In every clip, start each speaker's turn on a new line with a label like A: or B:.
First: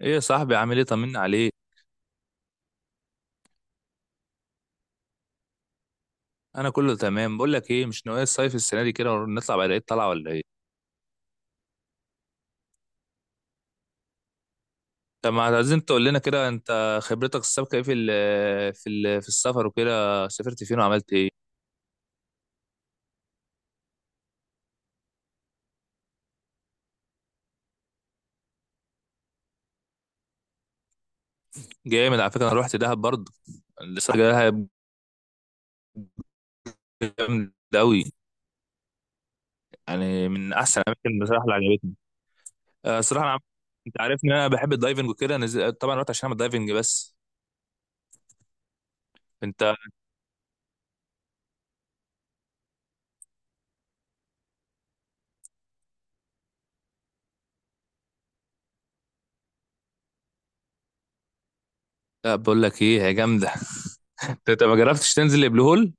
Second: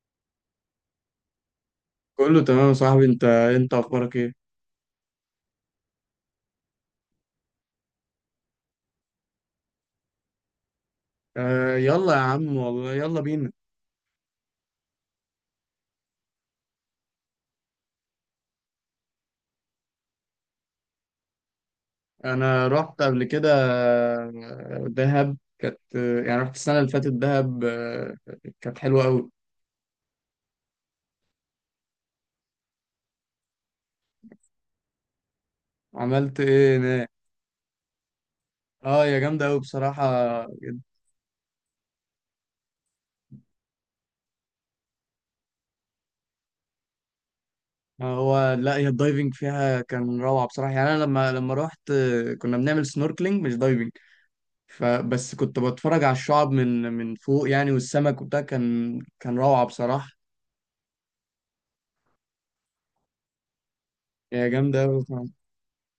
A: ايه يا صاحبي، عامل ايه؟ طمنا عليك.
B: كله تمام يا صاحبي، انت اخبارك ايه؟
A: انا كله تمام. بقول لك ايه، مش ناوي الصيف السنه دي كده ونطلع بعد العيد؟ طالعه ولا ايه؟
B: آه، يلا يا عم، والله يلا بينا.
A: طب ما عايزين تقول لنا كده، انت خبرتك السابقه ايه في السفر وكده، سافرت فين وعملت ايه؟
B: انا رحت قبل كده. دهب كانت، يعني رحت السنه اللي فاتت دهب، كانت حلوه قوي.
A: جامد، على فكره انا رحت دهب برضه. لسه رايح دهب.
B: عملت ايه هناك؟
A: جامد قوي،
B: اه، يا جامده قوي بصراحه.
A: يعني من
B: جد.
A: احسن الاماكن بصراحه اللي عجبتني. الصراحه انا، انت عارف ان انا بحب الدايفنج وكده، طبعا رحت عشان اعمل دايفنج بس.
B: هو، لا، هي الدايفنج
A: انت،
B: فيها كان روعه بصراحه. يعني انا لما رحت، كنا بنعمل سنوركلينج مش دايفنج. فبس كنت بتفرج على الشعاب من فوق يعني، والسمك وبتاع كان روعه بصراحه.
A: لا بقول لك ايه، هي جامده.
B: هي
A: انت ما
B: جامده قوي.
A: جربتش تنزل البلو هول؟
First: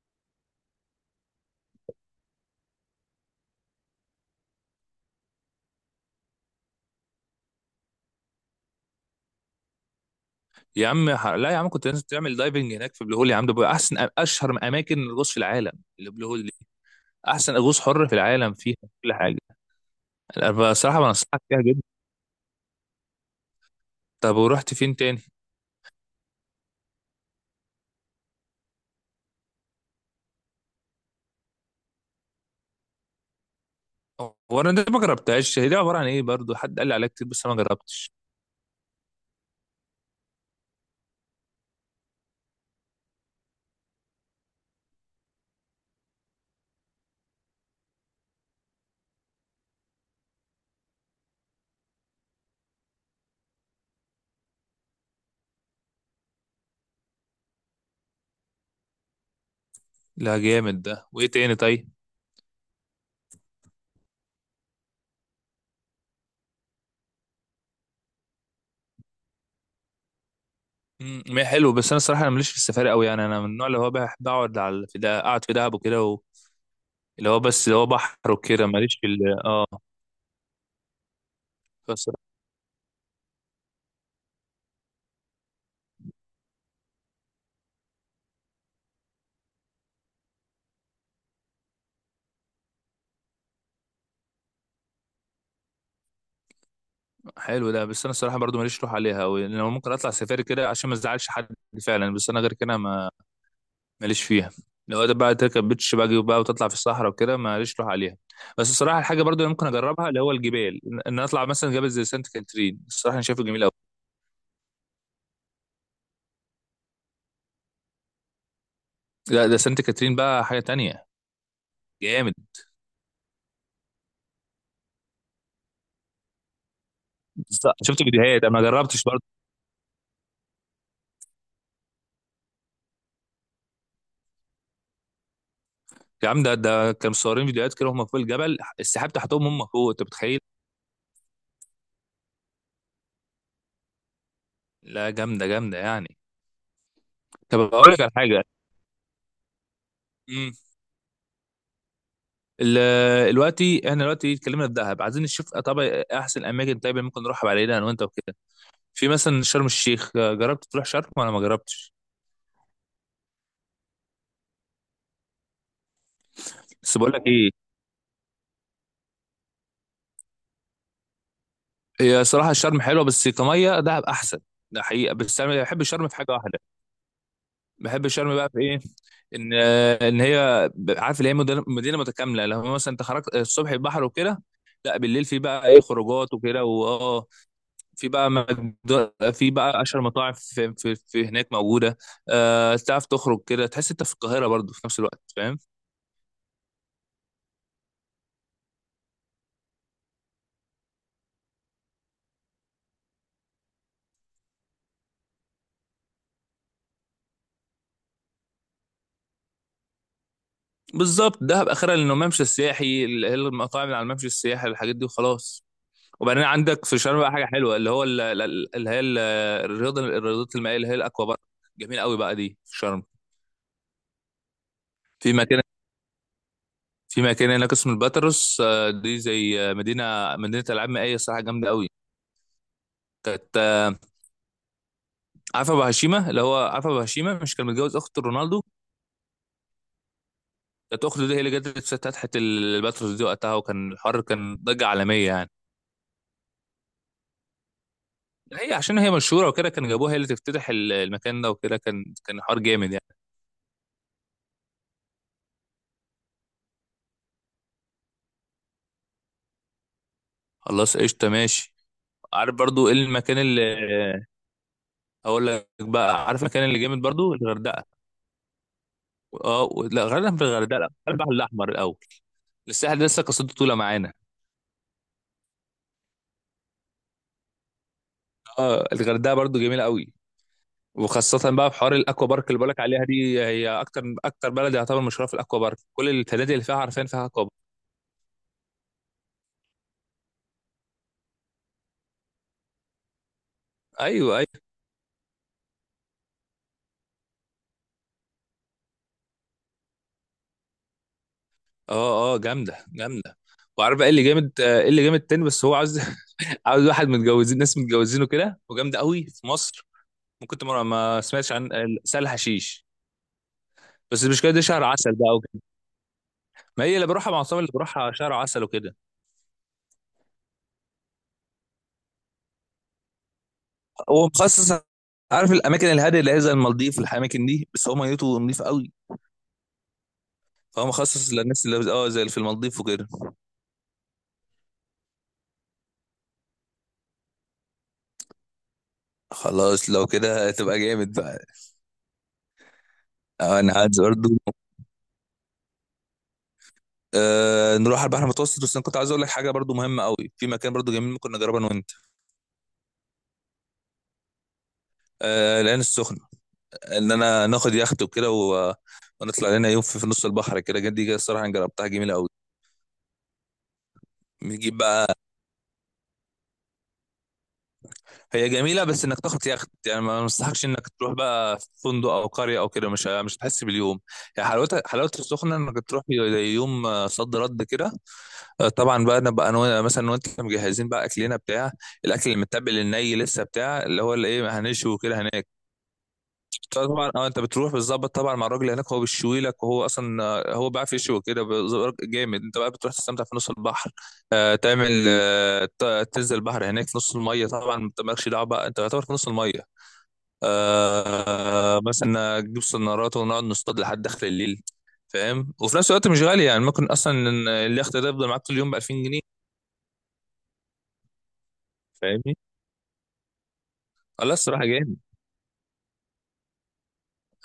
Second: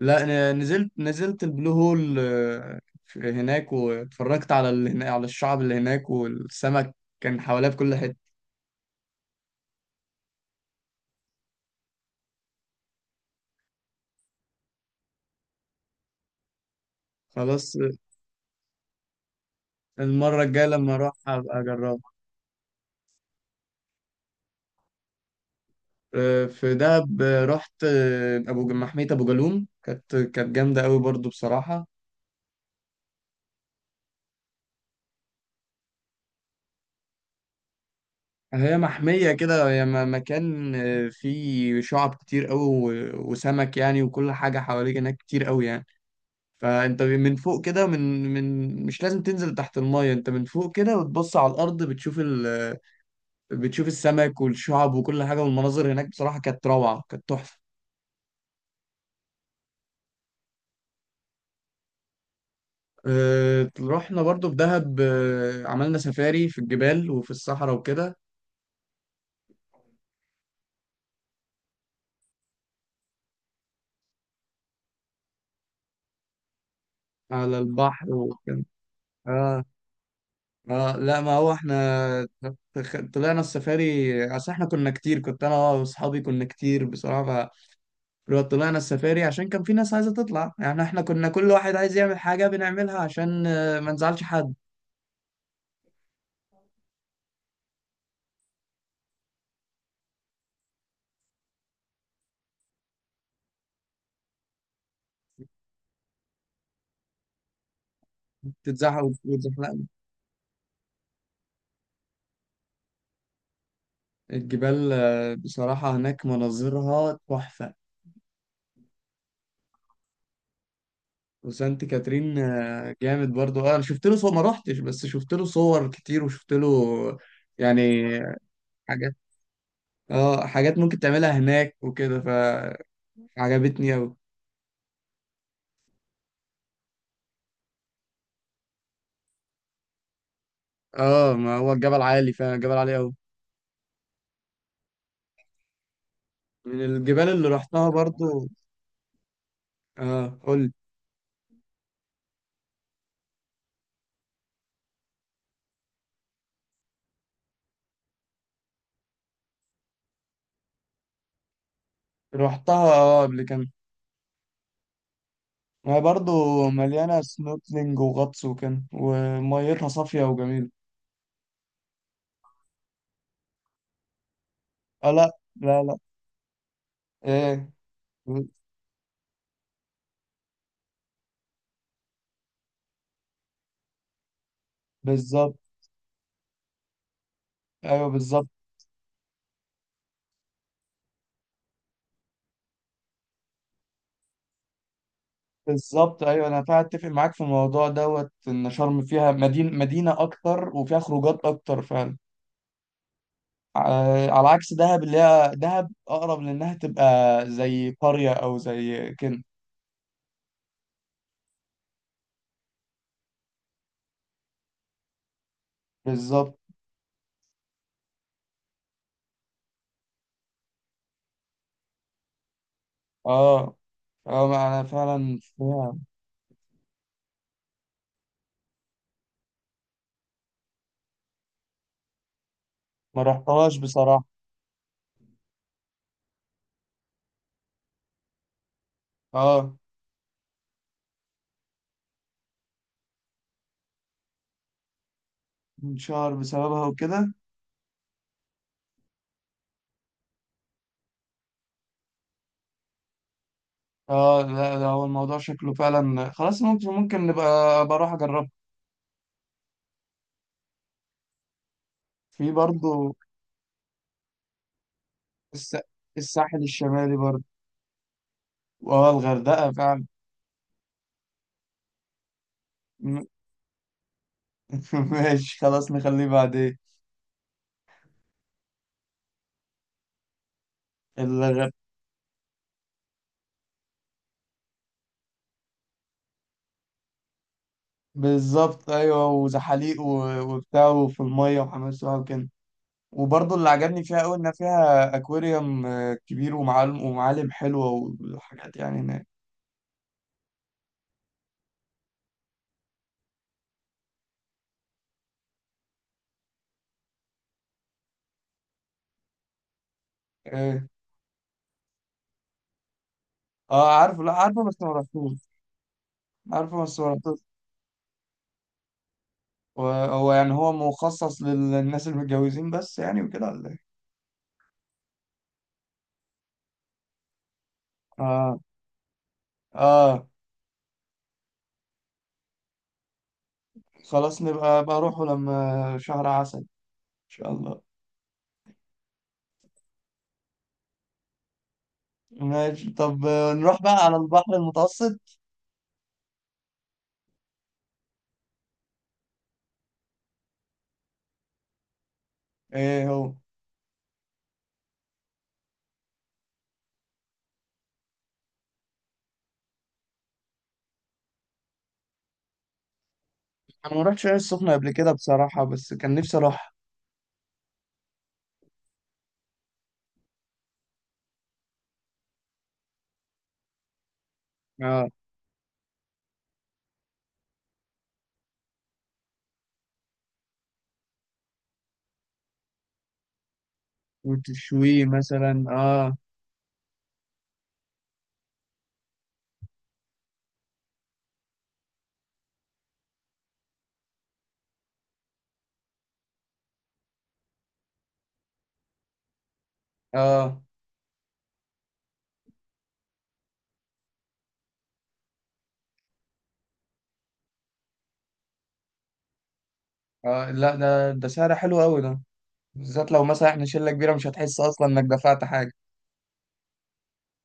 B: لا، انا نزلت البلو هول، هناك واتفرجت على على الشعب اللي هناك، والسمك كان حواليها بكل حته.
A: يا عم، لا يا عم، كنت لازم تعمل دايفنج هناك في بلو هول يا عم، ده بقى احسن اشهر اماكن الغوص في العالم. اللي بلو هول دي احسن
B: خلاص.
A: غوص حر في العالم فيها كل حاجه.
B: المره الجايه
A: انا
B: لما
A: بصراحه
B: اروح
A: بنصحك
B: هبقى
A: فيها جدا.
B: اجربها.
A: طب ورحت فين تاني؟
B: في دهب، رحت محميه ابو جالوم. كانت جامده قوي برضو بصراحه.
A: هو انا ده ما جربتهاش، هي دي عباره عن ايه برضو؟ حد قال لي عليها كتير بس انا ما جربتش.
B: هي محميه كده، هي مكان، فيه شعب كتير قوي، وسمك يعني، وكل حاجه حواليك هناك كتير قوي يعني. فانت من فوق كده، من من مش لازم تنزل تحت المية. انت من فوق كده وتبص على الارض، بتشوف بتشوف السمك والشعب وكل حاجة، والمناظر هناك بصراحة كانت روعة، كانت تحفة.
A: لا جامد ده. وايه تاني طيب؟
B: رحنا برضو في دهب، عملنا سفاري في الجبال وفي الصحراء وكده.
A: ما هي حلو، بس انا الصراحه انا ماليش في السفاري قوي. يعني انا من النوع اللي هو بحب اقعد على في ده، اقعد في دهب وكده و- اللي هو
B: على
A: بس اللي هو
B: البحر
A: بحر
B: وكان.
A: وكده، ماليش
B: اه.
A: اه.
B: اه، لا، ما هو احنا طلعنا السفاري. اصل احنا كنا كتير، كنت انا واصحابي كنا كتير بصراحة، لو طلعنا السفاري عشان كان في ناس عايزة تطلع. يعني احنا كنا كل واحد عايز يعمل حاجة بنعملها عشان ما نزعلش حد.
A: حلو ده، بس انا الصراحه برضو ماليش روح عليها أوي، لان انا ممكن اطلع سفاري كده عشان ما ازعلش حد فعلا، بس انا غير كده ما ماليش فيها. لو ده بقى تركب بيتش باجي وبقى وتطلع في الصحراء وكده، ماليش روح عليها. بس الصراحه،
B: تتزحق
A: الحاجه برضو اللي ممكن
B: وتزحلقنا
A: اجربها اللي هو الجبال، ان أنا اطلع مثلا جبل زي سانت كاترين، الصراحه انا شايفه جميل قوي.
B: الجبال، بصراحة هناك مناظرها تحفة.
A: لا ده سانت كاترين بقى حاجه تانية.
B: وسانت
A: جامد.
B: كاترين جامد برضو. اه، انا شفت له صور، ما روحتش، بس شفت له صور كتير وشفت له
A: بالظبط،
B: يعني
A: شفت فيديوهات انا ما جربتش
B: حاجات.
A: برضه.
B: اه، حاجات ممكن تعملها هناك وكده، فعجبتني اوي.
A: يا عم ده كانوا مصورين فيديوهات كده، هم فوق الجبل، السحاب تحتهم، هم فوق. انت متخيل؟
B: اه، ما هو الجبل عالي فعلا، الجبل عالي اوي،
A: لا جامده جامده يعني.
B: من الجبال اللي
A: طب
B: رحتها
A: اقول لك على حاجه،
B: برضو. اه، قول.
A: دلوقتي احنا دلوقتي اتكلمنا في دهب، عايزين نشوف طبعا احسن اماكن طيب ممكن نروح علينا انا وانت وكده. في مثلا شرم الشيخ، جربت تروح شرم ولا ما جربتش؟
B: روحتها قبل كده. ما هي برضه
A: بس بقول
B: مليانة
A: لك ايه،
B: سنوركلينج وغطس وكده، وميتها صافية وجميلة.
A: هي صراحه شرم حلوه، بس كميه دهب احسن. ده
B: اه،
A: حقيقه.
B: لا
A: بس انا
B: لا
A: بحب
B: لا.
A: شرم في حاجه واحده.
B: ايه؟
A: بحب شرم بقى في ايه؟ ان ان هي، عارف اللي هي مدينه متكامله، لو مثلا انت خرجت الصبح البحر وكده، لا بالليل في
B: بالظبط،
A: بقى ايه خروجات وكده واه.
B: ايوه،
A: في بقى
B: بالظبط.
A: في بقى اشهر مطاعم في هناك موجوده. تعرف تخرج كده تحس انت في القاهره برضو في نفس الوقت، فاهم.
B: بالظبط، ايوه، انا فعلا اتفق معاك في الموضوع دوت ان شرم فيها مدينة اكتر، وفيها خروجات اكتر فعلا. على عكس دهب، اللي هي دهب اقرب لانها تبقى زي قرية او زي كده.
A: بالظبط دهب اخرها، لانه الممشى السياحي، المطاعم اللي على الممشى السياحي، الحاجات دي وخلاص. وبعدين
B: بالظبط.
A: عندك في شرم بقى حاجه حلوه، اللي هو الرياضه، الرياضات المائيه، اللي هي الاكوا بارك. جميل قوي بقى دي في شرم.
B: اه، اه، ما انا
A: في
B: فعلا
A: مكان،
B: فيها.
A: في مكان هناك اسمه الباتروس، دي زي مدينه، مدينه العاب مائيه، الصراحه جامده قوي.
B: ما
A: كانت
B: رحتهاش بصراحة.
A: عارفه ابو هشيمه، اللي هو عارفه ابو هشيمه مش كان متجوز اخت رونالدو؟
B: اه،
A: كانت اخته دي هي اللي جت فتحت الباتروس دي وقتها، وكان الحر، كان ضجه عالميه يعني.
B: انشهر بسببها وكده.
A: هي عشان هي مشهوره وكده، كان جابوها هي اللي تفتتح المكان ده، وكده كان حوار جامد يعني.
B: اه، لا، ده هو الموضوع شكله فعلا خلاص، ممكن نبقى بروح اجربها.
A: خلاص قشطه، ماشي.
B: في
A: عارف برضو ايه
B: برضو
A: المكان اللي، هقول لك
B: الس...
A: بقى، عارف
B: الساحل
A: المكان اللي جامد
B: الشمالي
A: برضو؟
B: برضو.
A: الغردقه.
B: اه،
A: اه
B: الغردقة
A: و- لا
B: فعلا.
A: غردقه، في الغردقه، لا البحر الاحمر الاول، الساحل ده لسه
B: م-
A: قصته طويله معانا.
B: ماشي خلاص، نخليه بعدين.
A: اه الغردقه برضو جميله قوي، وخاصة بقى
B: الغردقة
A: في حوار الاكوا بارك اللي بقولك عليها دي، هي اكتر اكتر بلد يعتبر مشهوره في الاكوا بارك، كل الفنادق اللي فيها عارفين فيها اكوا بارك.
B: بالظبط، ايوه، وزحاليق وبتاع، وفي المية وحمام سباحة وكده. وبرضو اللي عجبني فيها قوي
A: ايوه،
B: انها
A: أيوة.
B: فيها اكواريوم كبير، ومعالم حلوة وحاجات يعني هناك.
A: اه اه، جامده جامده. وعارف بقى ايه اللي جامد، ايه اللي جامد تاني؟ بس هو عاوز، عاوز واحد متجوزين، ناس متجوزينه كده، وجامده قوي في مصر، ممكن
B: اه.
A: تمر. ما سمعتش عن سهل حشيش؟
B: عارفه،
A: بس
B: لا،
A: المشكله دي
B: عارفه بس
A: شهر
B: ما
A: عسل بقى
B: رحتوش.
A: وكده.
B: عارفه
A: ما هي
B: بس ما
A: اللي بروحها
B: رحتوش.
A: مع اصحابي، اللي بروحها شهر عسل وكده.
B: وهو يعني، هو مخصص للناس المتجوزين بس يعني وكده، ولا ايه؟
A: هو مخصص، عارف الاماكن الهاديه اللي هي زي المالديف الاماكن دي، بس هو ميته
B: اه.
A: نضيف قوي.
B: اه،
A: فهو مخصص للناس اللي اه زي اللي في المالديف وكده.
B: خلاص، نبقى بروحه لما شهر عسل ان شاء الله.
A: خلاص لو كده هتبقى جامد بقى.
B: ماشي. طب،
A: انا
B: نروح
A: عايز
B: بقى على
A: برضه،
B: البحر المتوسط.
A: آه نروح على البحر المتوسط، بس انا كنت عايز اقول لك حاجه برضو مهمه قوي، في مكان برضو جميل ممكن نجربه انا وانت.
B: ايه هو؟
A: آه، العين السخنه. ان انا ناخد يخت وكده و... ونطلع لنا يوم في نص البحر كده جد، دي الصراحه انا جربتها جميله قوي.
B: انا ما رحتش العين السخنة
A: بنجيب
B: قبل كده
A: بقى،
B: بصراحة، بس كان نفسي اروح.
A: هي جميله بس انك تاخد يخت. يعني ما مستحقش انك تروح بقى في فندق او قريه او كده، مش هتحس باليوم يعني. حلاوتها،
B: اه،
A: حلاوه السخنه انك تروح زي يوم صد رد كده. طبعا بقى نبقى انا مثلا وانت مجهزين بقى اكلنا، بتاع الاكل المتبل الني لسه، بتاع اللي هو اللي ايه، هنشوي
B: وتشويه
A: وكده
B: مثلا.
A: هناك.
B: اه.
A: طبعا اه، انت بتروح بتظبط طبعا مع الراجل هناك، هو بيشوي لك، وهو اصلا هو بيعرف يشوي كده جامد. انت بقى بتروح تستمتع في نص البحر، آه تعمل آه، تنزل البحر هناك في نص الميه، طبعا انت مالكش دعوه بقى، انت يعتبر في نص الميه،
B: اه،
A: آه مثلا تجيب سنارات ونقعد نصطاد لحد داخل الليل، فاهم. وفي نفس الوقت مش غالي يعني، ممكن اصلا إن اليخت ده يفضل معاك طول اليوم ب 2000 جنيه.
B: اه، لا، ده سعر حلو قوي ده.
A: فاهمني؟
B: بالذات لو مثلا احنا شلة كبيرة، مش
A: لا
B: هتحس
A: الصراحه
B: اصلا
A: جامد.
B: انك دفعت حاجة.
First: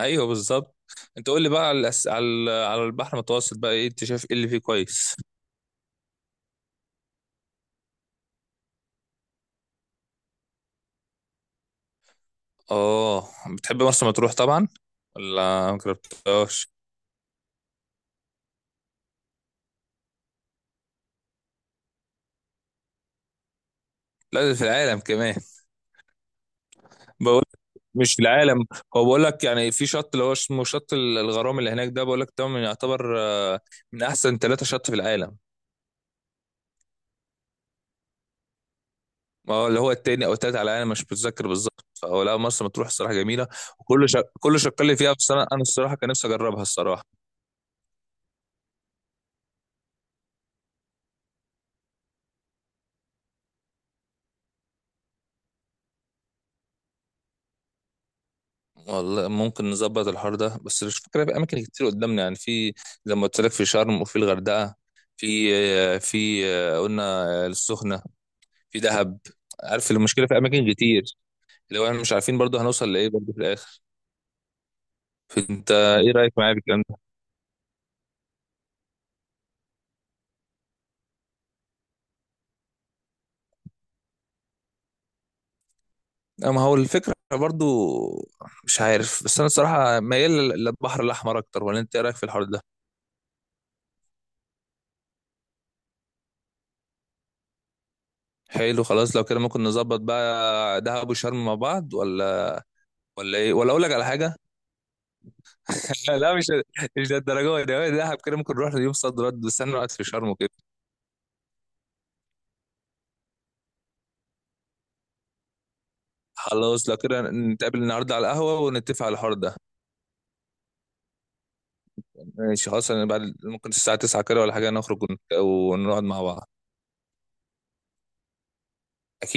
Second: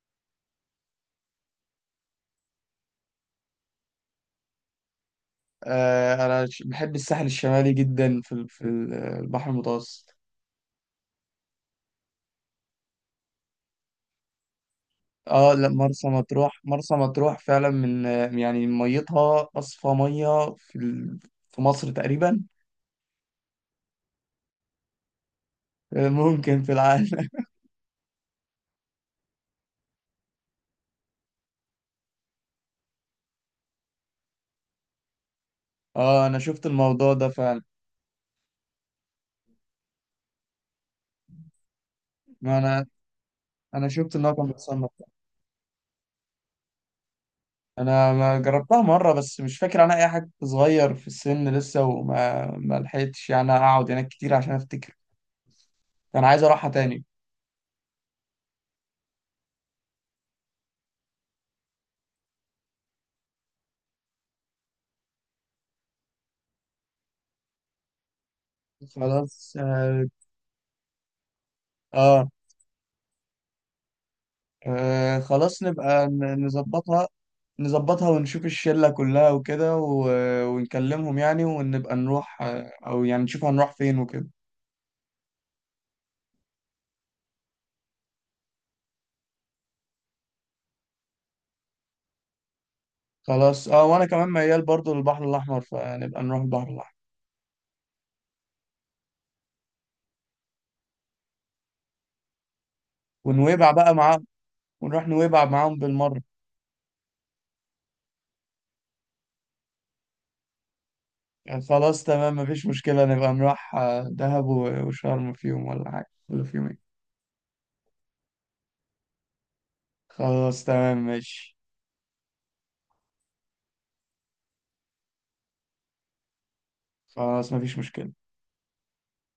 A: ايوه بالظبط. انت قول لي بقى على على على البحر المتوسط بقى، ايه انت شايف ايه اللي فيه كويس؟
B: انا بحب الساحل الشمالي جدا في البحر المتوسط.
A: اه، بتحب مرسى مطروح طبعا
B: اه، لا،
A: ولا ما
B: مرسى مطروح،
A: جربتهاش؟
B: مرسى مطروح فعلا من، يعني ميتها اصفى ميه في مصر تقريبا.
A: لا ده في العالم كمان.
B: ممكن في العالم.
A: بقول، مش في العالم، هو بقول لك يعني في شط اللي هو اسمه شط الغرام اللي هناك ده، بقول لك ده من يعتبر من احسن ثلاثة شط في العالم.
B: اه، انا شفت الموضوع ده فعلا.
A: ما هو اللي هو التاني او التالت على العالم، مش متذكر بالظبط. فهو لا
B: ما
A: مرسى
B: انا،
A: مطروح الصراحة جميلة،
B: انا
A: وكل
B: شفت ان هو كان
A: كل شق
B: بيتصنف.
A: اللي فيها، بس انا أنا الصراحة كان نفسي اجربها الصراحة.
B: انا ما جربتها مره، بس مش فاكر عنها اي حاجه، كنت صغير في السن لسه، وما ما لحقتش يعني اقعد هناك كتير عشان افتكر. انا عايز اروحها تاني.
A: والله ممكن نظبط الحوار ده، بس مش فكرة، في اماكن كتير قدامنا يعني، في زي ما قلت لك في شرم وفي الغردقه، في في قلنا السخنه، في دهب.
B: خلاص،
A: عارف
B: اه.
A: المشكله في اماكن كتير، لو احنا مش
B: آه.
A: عارفين برضو هنوصل لايه برضو في الاخر.
B: آه. خلاص،
A: فانت
B: نبقى
A: ايه رايك معايا في الكلام ده؟
B: نظبطها. نظبطها ونشوف الشلة كلها وكده، ونكلمهم يعني، ونبقى نروح، أو يعني نشوف هنروح فين وكده.
A: اما هو الفكره برضو، مش عارف، بس انا الصراحه ميال للبحر الاحمر اكتر، ولا انت ايه رايك في الحوار ده؟
B: خلاص، اه، وأنا كمان ميال برضو للبحر الأحمر، فنبقى نروح البحر الأحمر.
A: حلو خلاص، لو كده ممكن نظبط بقى دهب وشرم مع بعض، ولا ايه،
B: ونويبع
A: ولا اقول لك
B: بقى
A: على
B: معاهم.
A: حاجه؟
B: ونروح نويبع معاهم
A: لا
B: بالمرة.
A: لا، مش للدرجه دي، دهب كده ممكن نروح يوم صد رد، بس انا قاعد في شرم وكده.
B: يعني خلاص، تمام، مفيش مشكلة. نبقى نروح دهب وشرم في يوم ولا حاجة، ولا في يومين.
A: خلاص لو كده نتقابل النهارده على القهوه ونتفق على الحوار ده.
B: خلاص، تمام، ماشي.
A: ماشي خلاص، انا بعد ممكن الساعه 9 كده ولا حاجه، نخرج ونقعد مع بعض.
B: خلاص، مفيش مشكلة.